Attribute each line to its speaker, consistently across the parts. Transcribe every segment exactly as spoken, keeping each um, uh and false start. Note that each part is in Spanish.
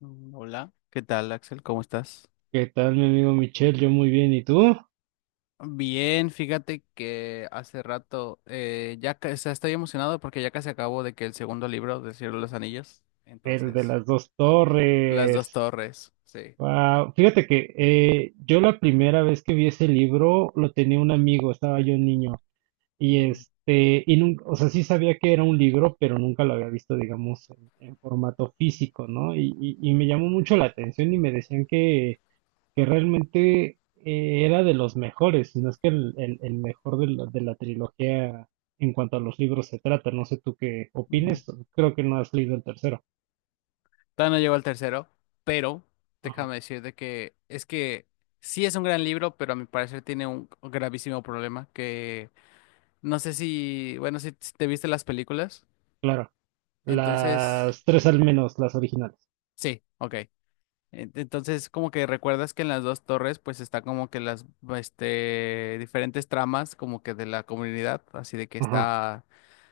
Speaker 1: Mm, Hola, ¿qué tal, Axel? ¿Cómo estás?
Speaker 2: ¿Qué tal, mi amigo Michel? Yo muy bien, ¿y tú?
Speaker 1: Bien, fíjate que hace rato eh, ya ca- o sea, estoy emocionado porque ya casi acabo de que el segundo libro de Cielo de los Anillos,
Speaker 2: El de
Speaker 1: entonces,
Speaker 2: las dos
Speaker 1: Las dos
Speaker 2: torres.
Speaker 1: torres, sí.
Speaker 2: Wow. Fíjate que eh, yo la primera vez que vi ese libro lo tenía un amigo, estaba yo niño, y
Speaker 1: Ujú,
Speaker 2: este, y nunca, o sea, sí sabía que era un libro, pero nunca lo había visto, digamos, en, en formato físico, ¿no? Y, y- y me llamó mucho la atención y me decían que que realmente eh, era de los mejores, si no es que el, el- el mejor de la, de la trilogía en cuanto a los libros se trata. No sé tú qué
Speaker 1: ujú.
Speaker 2: opines, creo que no has leído el tercero.
Speaker 1: Todavía no llego al tercero, pero
Speaker 2: Ajá,
Speaker 1: déjame decirte que es que sí es un gran libro, pero a mi parecer tiene un gravísimo problema que no sé si, bueno, si si te viste las películas,
Speaker 2: claro.
Speaker 1: entonces,
Speaker 2: Las tres al menos, las originales.
Speaker 1: sí, ok. En- Entonces, como que recuerdas que en las dos torres, pues está como que las, este, diferentes tramas como que de la comunidad, así de que
Speaker 2: Ajá,
Speaker 1: está,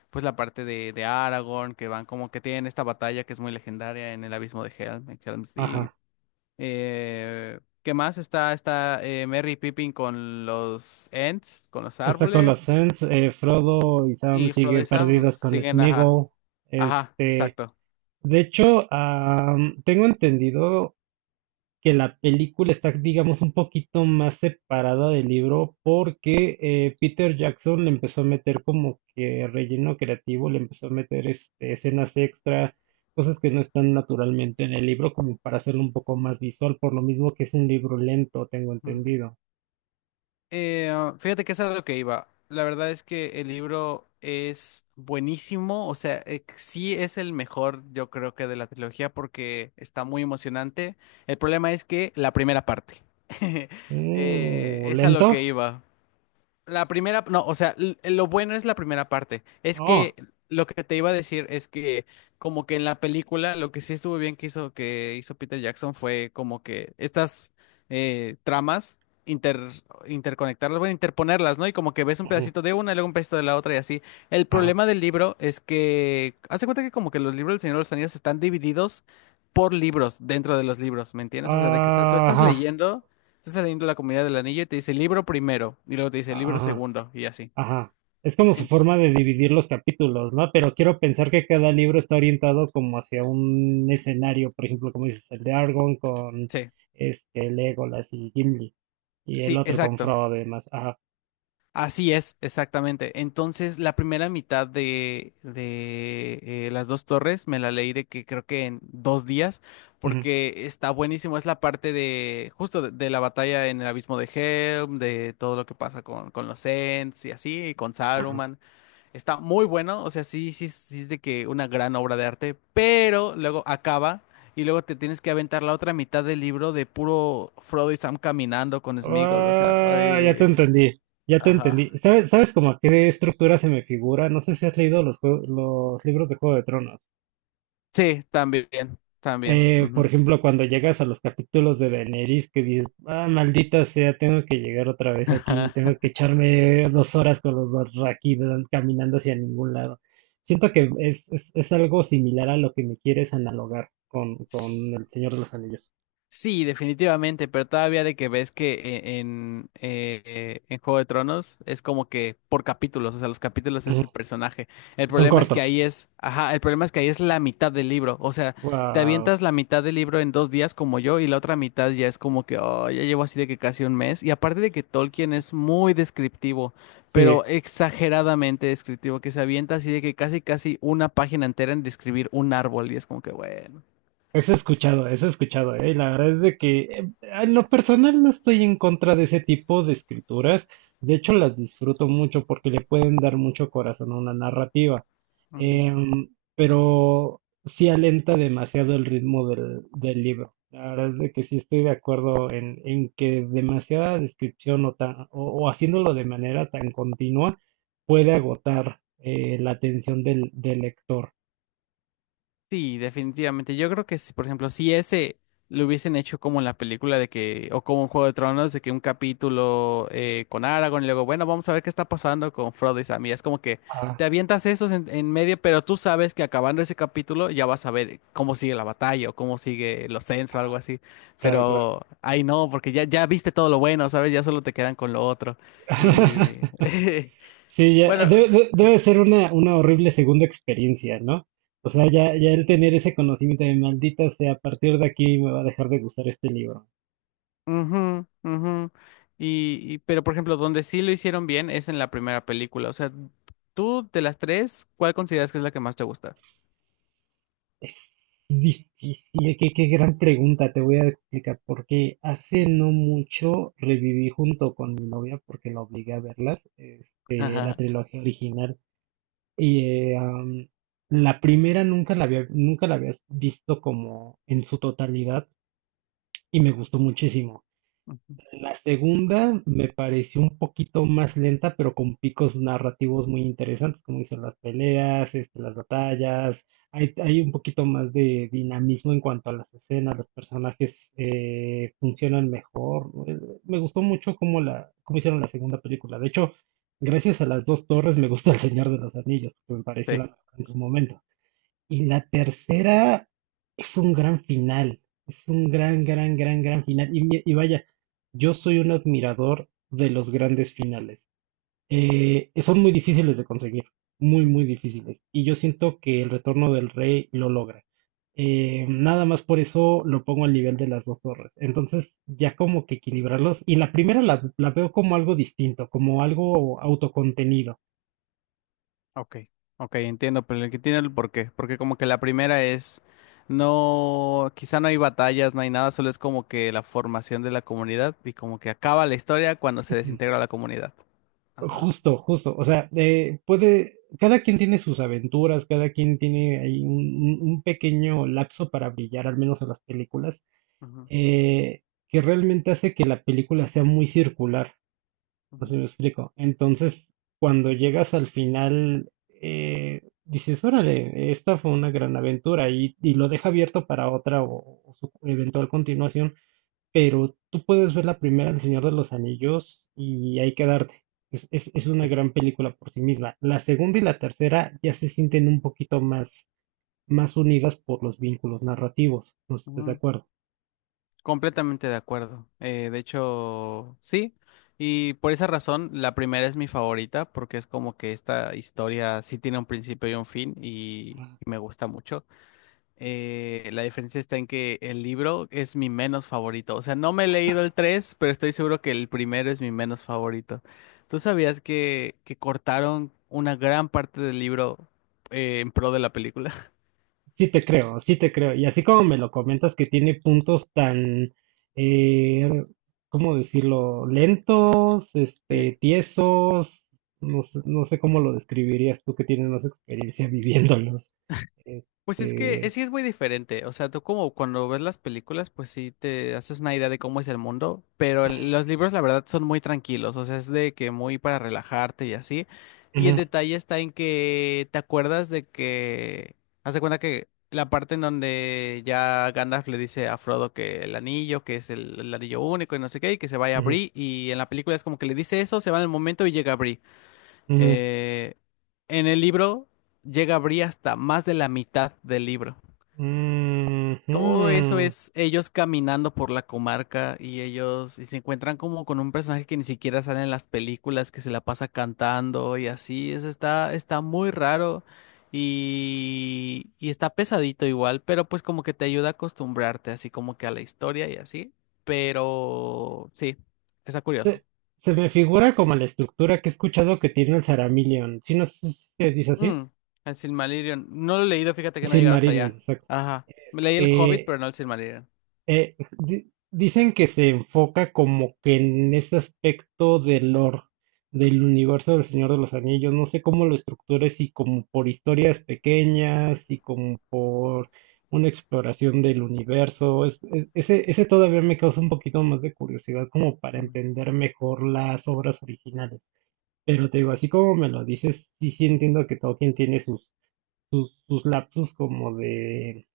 Speaker 1: pues la parte de, de Aragorn, que van como que tienen esta batalla que es muy legendaria en el abismo de Helm, en Helm's Deep.
Speaker 2: ajá.
Speaker 1: Eh, ¿qué más? Está, está eh, Merry y Pippin con los Ents, con los
Speaker 2: Está con los
Speaker 1: árboles,
Speaker 2: Ents, eh, Frodo y Sam
Speaker 1: y Frodo
Speaker 2: siguen
Speaker 1: y Sam, pues
Speaker 2: perdidas con
Speaker 1: siguen, ajá,
Speaker 2: Sméagol.
Speaker 1: ajá,
Speaker 2: Este,
Speaker 1: exacto.
Speaker 2: de hecho, am, tengo entendido que la película está, digamos, un poquito más separada del libro porque eh, Peter Jackson le empezó a meter como que relleno creativo, le empezó a meter este, escenas extra, cosas que no están naturalmente en el libro, como para hacerlo un poco más visual, por lo mismo que es un libro lento, tengo entendido.
Speaker 1: Eh, ah, fíjate que eso es a lo que iba. La verdad es que el libro es buenísimo, o sea, eh, sí es el mejor, yo creo que de la trilogía porque está muy emocionante. El problema es que la primera parte. Eh,
Speaker 2: Mm,
Speaker 1: es a lo que
Speaker 2: ¿lento?
Speaker 1: iba. La primera, no, o sea, l- lo bueno es la primera parte. Es
Speaker 2: Oh,
Speaker 1: que lo que te iba a decir es que como que en la película lo que sí estuvo bien que hizo que hizo Peter Jackson fue como que estas eh, tramas inter interconectarlas, bueno, interponerlas, ¿no? Y como que ves un
Speaker 2: ujú,
Speaker 1: pedacito de una y luego un pedacito de la otra y así. El
Speaker 2: ajá,
Speaker 1: problema del libro es que hace cuenta que como que los libros del Señor de los Anillos están divididos por libros dentro de los libros, ¿me entiendes? O sea, de que estás- tú estás
Speaker 2: ajá,
Speaker 1: leyendo. Estás saliendo de la comunidad del anillo y te dice libro primero, y luego te dice libro
Speaker 2: ajá,
Speaker 1: segundo, y así.
Speaker 2: ajá. Es como su
Speaker 1: En-
Speaker 2: forma de dividir los capítulos, ¿no? Pero quiero pensar que cada libro está orientado como hacia un escenario, por ejemplo, como dices, el de Argon con
Speaker 1: sí,
Speaker 2: este Legolas y Gimli, y el
Speaker 1: sí,
Speaker 2: otro con
Speaker 1: exacto.
Speaker 2: Frodo y demás. Ajá.
Speaker 1: Así es, exactamente. Entonces, la primera mitad de, de eh, Las Dos Torres me la leí de que creo que en dos días,
Speaker 2: Ujú,
Speaker 1: porque está buenísimo. Es la parte de, justo de, de la batalla en el abismo de Helm, de todo lo que pasa con, con los Ents y así, y con
Speaker 2: ajá.
Speaker 1: Saruman. Está muy bueno, o sea, sí, sí, sí es de que una gran obra de arte, pero luego acaba y luego te tienes que aventar la otra mitad del libro de puro Frodo y Sam caminando con Sméagol, o sea,
Speaker 2: Ah, ya te
Speaker 1: ay,
Speaker 2: entendí. Ya te
Speaker 1: ajá.
Speaker 2: entendí. ¿Sabes, sabes como a qué estructura se me figura? No sé si has leído los jue- los libros de Juego de Tronos.
Speaker 1: Sí, también, también.
Speaker 2: Eh, por ejemplo, cuando llegas a los capítulos de Daenerys que dices, ah, maldita sea, tengo que llegar otra vez aquí, tengo que echarme dos horas con los Dothraki dan- caminando hacia ningún lado. Siento que es, es, es algo similar a lo que me quieres analogar con,
Speaker 1: Ujú.
Speaker 2: con El Señor de los Anillos.
Speaker 1: Sí, definitivamente, pero todavía de que ves que e- en, eh, eh, en Juego de Tronos es como que por capítulos, o sea, los capítulos
Speaker 2: Ujú.
Speaker 1: es el personaje. El
Speaker 2: Y son
Speaker 1: problema es que
Speaker 2: cortos.
Speaker 1: ahí es, ajá, el problema es que ahí es la mitad del libro, o sea, te
Speaker 2: Wow.
Speaker 1: avientas la mitad del libro en dos días como yo y la otra mitad ya es como que, oh, ya llevo así de que casi un mes. Y aparte de que Tolkien es muy descriptivo,
Speaker 2: Sí.
Speaker 1: pero exageradamente descriptivo, que se avienta así de que casi casi una página entera en describir un árbol y es como que, bueno.
Speaker 2: Eso he escuchado, eso he escuchado, ¿eh? La verdad es de que eh, en lo personal no estoy en contra de ese tipo de escrituras. De hecho, las disfruto mucho porque le pueden dar mucho corazón a una narrativa. Em, pero sí alenta demasiado el ritmo del, del libro. La verdad es de que sí estoy de acuerdo en, en que demasiada descripción o, ta- o, o haciéndolo de manera tan continua puede agotar eh, la atención del, del lector.
Speaker 1: Sí, definitivamente. Yo creo que si, por ejemplo, si ese lo hubiesen hecho como en la película de que, o como en Juego de Tronos, de que un capítulo eh, con Aragorn y luego, bueno, vamos a ver qué está pasando con Frodo y Sam. Y es como que
Speaker 2: Ah,
Speaker 1: te avientas esos en, en medio, pero tú sabes que acabando ese capítulo ya vas a ver cómo sigue la batalla o cómo sigue los Ents o algo así.
Speaker 2: claro, claro.
Speaker 1: Pero ahí no, porque ya, ya viste todo lo bueno, ¿sabes? Ya solo te quedan con lo otro. Y
Speaker 2: Sí, ya,
Speaker 1: bueno.
Speaker 2: debe, de- debe ser una, una horrible segunda experiencia, ¿no? O sea, ya, ya el tener ese conocimiento de maldita sea, a partir de aquí me va a dejar de gustar este libro.
Speaker 1: Ujú, ujú. Y, y- pero por ejemplo, donde sí lo hicieron bien es en la primera película. O sea, tú de las tres, ¿cuál consideras que es la que más te gusta?
Speaker 2: Es difícil, qué, qué gran pregunta, te voy a explicar, porque hace
Speaker 1: Ujú.
Speaker 2: no mucho reviví junto con mi novia, porque la obligué a verlas, este, la trilogía original, y eh, am, la primera nunca la había, nunca la había visto como en su totalidad, y me gustó muchísimo.
Speaker 1: Ujú.
Speaker 2: La segunda me pareció un poquito más lenta, pero con picos narrativos muy interesantes, como dicen las peleas, este, las batallas. Hay, hay un poquito más de dinamismo en cuanto a las escenas, los personajes eh, funcionan mejor. Eh, Me gustó mucho cómo, la, cómo hicieron la segunda película. De hecho, gracias a las dos torres me gusta El Señor de los Anillos, que me pareció
Speaker 1: Sí.
Speaker 2: la mejor en su momento. Y la tercera es un gran final, es un gran, gran, gran, gran final. Y, mi- y vaya, yo soy un admirador de los grandes finales. Eh, son muy difíciles de conseguir, muy, muy
Speaker 1: Ujú.
Speaker 2: difíciles. Y yo siento que el retorno del rey lo logra. Eh, nada más por eso lo pongo al nivel de las dos torres. Entonces, ya como que equilibrarlos. Y la primera la, la veo como algo distinto, como algo autocontenido.
Speaker 1: Ok, ok, entiendo, pero el que tiene el porqué, porque como que la primera es, no, quizá no hay batallas, no hay nada, solo es como que la formación de la comunidad y como que acaba la historia cuando se desintegra la comunidad. Ajá.
Speaker 2: Justo, justo. O sea, eh, puede, cada quien tiene sus aventuras, cada quien tiene ahí un, un- un pequeño lapso para brillar, al menos en las películas,
Speaker 1: Ujú.
Speaker 2: eh, que realmente hace que la película sea muy circular, no sé si
Speaker 1: Ujú.
Speaker 2: me explico. Entonces, cuando llegas al final, eh, dices, órale, esta fue una gran aventura y, y lo deja abierto para otra o, o su eventual continuación, pero tú puedes ver la primera, El Señor de los Anillos, y ahí quedarte. Es, es, es una gran película por sí misma. La segunda y la tercera ya se sienten un poquito más, más unidas por los vínculos narrativos. No sé si estás de
Speaker 1: Sí.
Speaker 2: acuerdo.
Speaker 1: Completamente de acuerdo. Eh, de hecho, sí. Y por esa razón, la primera es mi favorita, porque es como que esta historia sí tiene un principio y un fin, y,
Speaker 2: Ajá.
Speaker 1: y me gusta mucho. Eh, la diferencia está en que el libro es mi menos favorito. O sea, no me he leído el tres pero estoy seguro que el primero es mi menos favorito. ¿Tú sabías que, que cortaron una gran parte del libro eh, en pro de la película?
Speaker 2: Sí te creo, sí te creo. Y así como me lo comentas que tiene puntos tan, eh, ¿cómo decirlo? Lentos,
Speaker 1: Sí.
Speaker 2: este, tiesos, no, sé- no sé cómo lo describirías tú que tienes más experiencia viviéndolos.
Speaker 1: Pues es que es,
Speaker 2: Este,
Speaker 1: sí es muy diferente, o sea, tú como cuando ves las películas, pues sí te haces una idea de cómo es el mundo, pero el- los libros la verdad son muy tranquilos, o sea, es de que muy para relajarte y así, y el
Speaker 2: ujú,
Speaker 1: detalle está en que te acuerdas de que, haz de cuenta que la parte en donde ya Gandalf le dice a Frodo que el anillo, que es el, el anillo único y no sé qué, y que se vaya a
Speaker 2: ujú,
Speaker 1: Bree, y en la película es como que le dice eso, se va en el momento y llega a
Speaker 2: ujú,
Speaker 1: eh, en el libro llega a abrir hasta más de la mitad del libro. Todo eso
Speaker 2: ujú.
Speaker 1: es ellos caminando por la comarca y ellos y se encuentran como con un personaje que ni siquiera sale en las películas, que se la pasa cantando y así. Eso está, está muy raro y, y está pesadito igual, pero pues como que te ayuda a acostumbrarte así como que a la historia y así. Pero sí, está curioso.
Speaker 2: Se, se me figura como la estructura que he escuchado que tiene el Saramillion. Si no sé si se dice así.
Speaker 1: Mm, el Silmarillion. No lo he leído, fíjate que no he llegado hasta
Speaker 2: Silmarillion,
Speaker 1: allá.
Speaker 2: exacto.
Speaker 1: Ajá. Me leí el Hobbit,
Speaker 2: Eh,
Speaker 1: pero no el Silmarillion.
Speaker 2: Eh, di- dicen que se enfoca como que en ese aspecto del lore, del universo del Señor de los Anillos. No sé cómo lo estructura, si como por historias pequeñas, si como por una exploración del universo. Es- es- ese, ese todavía me causa un poquito más de curiosidad como para
Speaker 1: Ujú.
Speaker 2: entender mejor las obras originales. Pero te digo, así como me lo dices, sí, sí entiendo que Tolkien tiene sus, sus, sus lapsus como de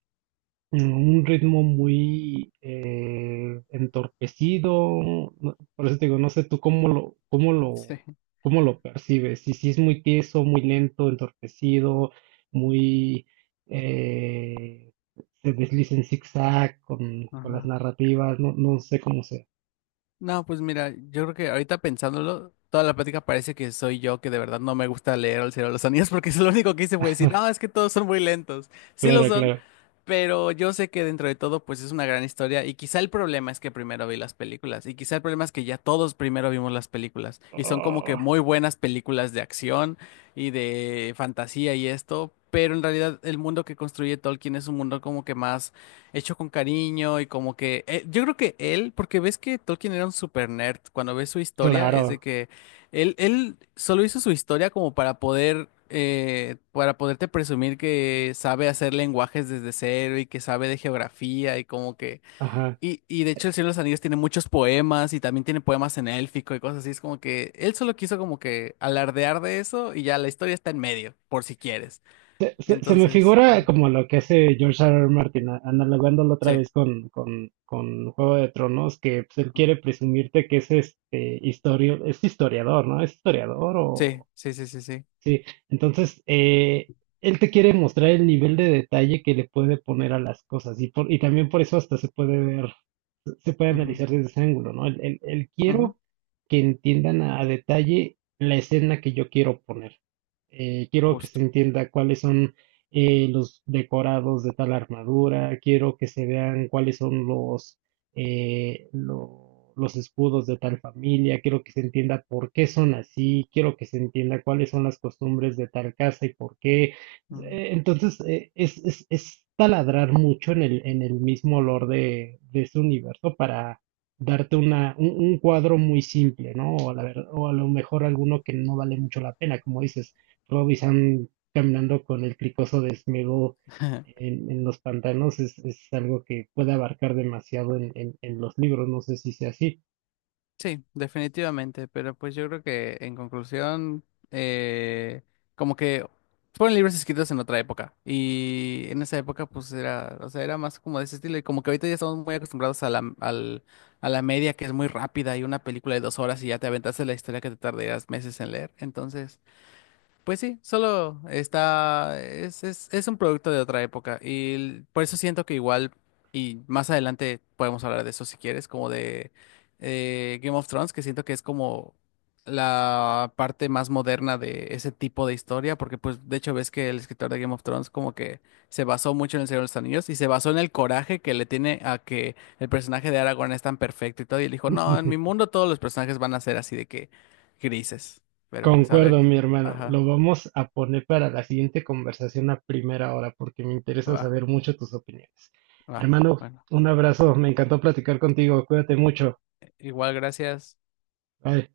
Speaker 2: en un ritmo muy eh, entorpecido. no- Por eso te digo, no sé tú cómo lo, cómo
Speaker 1: Sí.
Speaker 2: lo, cómo lo percibes. Si, si es muy tieso, muy lento, entorpecido, muy eh, se desliza en zigzag con, con las
Speaker 1: Ajá.
Speaker 2: narrativas, no, no sé cómo sea.
Speaker 1: No, pues mira, yo creo que ahorita pensándolo, toda la plática parece que soy yo que de verdad no me gusta leer El Señor de los Anillos porque es lo único que hice fue decir, no, es que todos son muy lentos. Sí lo
Speaker 2: Claro,
Speaker 1: son,
Speaker 2: claro.
Speaker 1: pero yo sé que dentro de todo pues es una gran historia y quizá el problema es que primero vi las películas y quizá el problema es que ya todos primero vimos las películas y son como que
Speaker 2: Oh,
Speaker 1: muy buenas películas de acción y de fantasía y esto, pero en realidad el mundo que construye Tolkien es un mundo como que más hecho con cariño y como que eh, yo creo que él, porque ves que Tolkien era un super nerd, cuando ves su historia es de
Speaker 2: claro.
Speaker 1: que él, él solo hizo su historia como para poder eh, para poderte presumir que sabe hacer lenguajes desde cero y que sabe de geografía y como que
Speaker 2: Ajá.
Speaker 1: y, y de hecho El Señor de los Anillos tiene muchos poemas y también tiene poemas en élfico y cosas así, es como que él solo quiso como que alardear de eso y ya la historia está en medio, por si quieres.
Speaker 2: Se, se- se me
Speaker 1: Entonces,
Speaker 2: figura como lo que hace George R. R. Martin, a- analogándolo otra
Speaker 1: sí,
Speaker 2: vez con, con, con Juego de Tronos, que pues, él
Speaker 1: mm,
Speaker 2: quiere presumirte que es este historio, es historiador, ¿no? Es historiador
Speaker 1: sí,
Speaker 2: o
Speaker 1: sí, sí, sí, sí.
Speaker 2: sí. Entonces, eh, él te quiere mostrar el nivel de detalle que le puede poner a las cosas, y por, y también por eso hasta se puede ver se puede
Speaker 1: Ujú.
Speaker 2: analizar desde ese ángulo, ¿no? El, el- el
Speaker 1: Ujú,
Speaker 2: quiero que entiendan a, a detalle la escena que yo quiero poner. Eh, quiero que se
Speaker 1: Justo.
Speaker 2: entienda cuáles son eh, los decorados de tal armadura, quiero que se vean cuáles son los, eh, lo- los escudos de tal familia, quiero que se entienda por qué son así, quiero que se entienda cuáles son las costumbres de tal casa y por qué,
Speaker 1: Ujú.
Speaker 2: eh, entonces, eh, es, es, es taladrar mucho en el, en el mismo olor de, de ese universo para darte una, un, un cuadro muy simple, ¿no? O a la ver- o a lo mejor alguno que no vale mucho la pena, como dices, Rob y Sam caminando con el cricoso desnudo en, en los pantanos es, es algo que puede abarcar demasiado en, en, en los libros, no sé si sea así.
Speaker 1: Sí, definitivamente, pero pues yo creo que en conclusión, eh, como que fueron libros escritos en otra época y en esa época pues era, o sea, era más como de ese estilo y como que ahorita ya estamos muy acostumbrados a la, al- a la media que es muy rápida y una película de dos horas y ya te aventaste la historia que te tardarías meses en leer, entonces... Pues sí, solo está, es, es, es un producto de otra época y l- por eso siento que igual, y más adelante podemos hablar de eso si quieres, como de eh, Game of Thrones, que siento que es como la parte más moderna de ese tipo de historia, porque pues de hecho ves que el escritor de Game of Thrones como que se basó mucho en El Señor de los Anillos y se basó en el coraje que le tiene a que el personaje de Aragorn es tan perfecto y todo, y él dijo, no, en mi mundo todos los personajes van a ser así de que grises, pero pues a ver,
Speaker 2: Concuerdo, mi hermano.
Speaker 1: ajá.
Speaker 2: Lo vamos a poner para la siguiente conversación a primera hora, porque me interesa
Speaker 1: Va,
Speaker 2: saber mucho tus opiniones.
Speaker 1: va.
Speaker 2: Hermano,
Speaker 1: Bueno,
Speaker 2: un abrazo. Me encantó platicar contigo. Cuídate mucho.
Speaker 1: igual gracias.
Speaker 2: Bye.